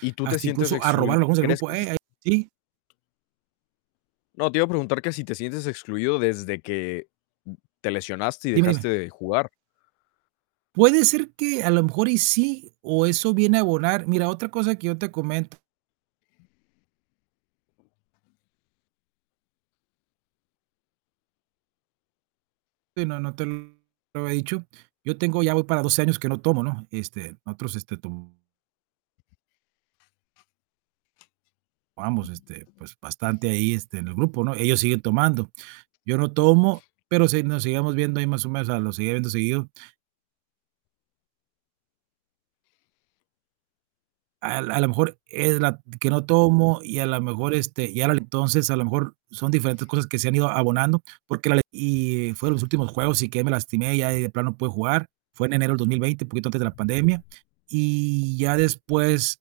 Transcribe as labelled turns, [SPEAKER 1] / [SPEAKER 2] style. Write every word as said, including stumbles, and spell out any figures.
[SPEAKER 1] Y tú te
[SPEAKER 2] Hasta
[SPEAKER 1] sientes
[SPEAKER 2] incluso a robar
[SPEAKER 1] exclui
[SPEAKER 2] algunos del
[SPEAKER 1] ¿crees
[SPEAKER 2] grupo.
[SPEAKER 1] que te s?
[SPEAKER 2] Eh, ¿sí?
[SPEAKER 1] No, te iba a preguntar que si te sientes excluido desde que te lesionaste y
[SPEAKER 2] Dime,
[SPEAKER 1] dejaste
[SPEAKER 2] dime
[SPEAKER 1] de jugar.
[SPEAKER 2] Puede ser que a lo mejor y sí o eso viene a abonar Mira, otra cosa que yo te comento Sí, no, no te lo había dicho. Yo tengo ya voy para doce años que no tomo, ¿no? Este, nosotros, este, tomábamos, este, pues, bastante ahí, este, en el grupo, ¿no? Ellos siguen tomando. Yo no tomo, pero se nos seguíamos viendo ahí más o menos, o sea, los seguía viendo seguido. A a la mejor es la que no tomo y a la mejor, este, y ahora entonces, a lo mejor son diferentes cosas que se han ido abonando, porque la y fueron los últimos juegos y que me lastimé ya y de plano no pude jugar. Fue en enero del dos mil veinte un poquito antes de la pandemia. Y ya después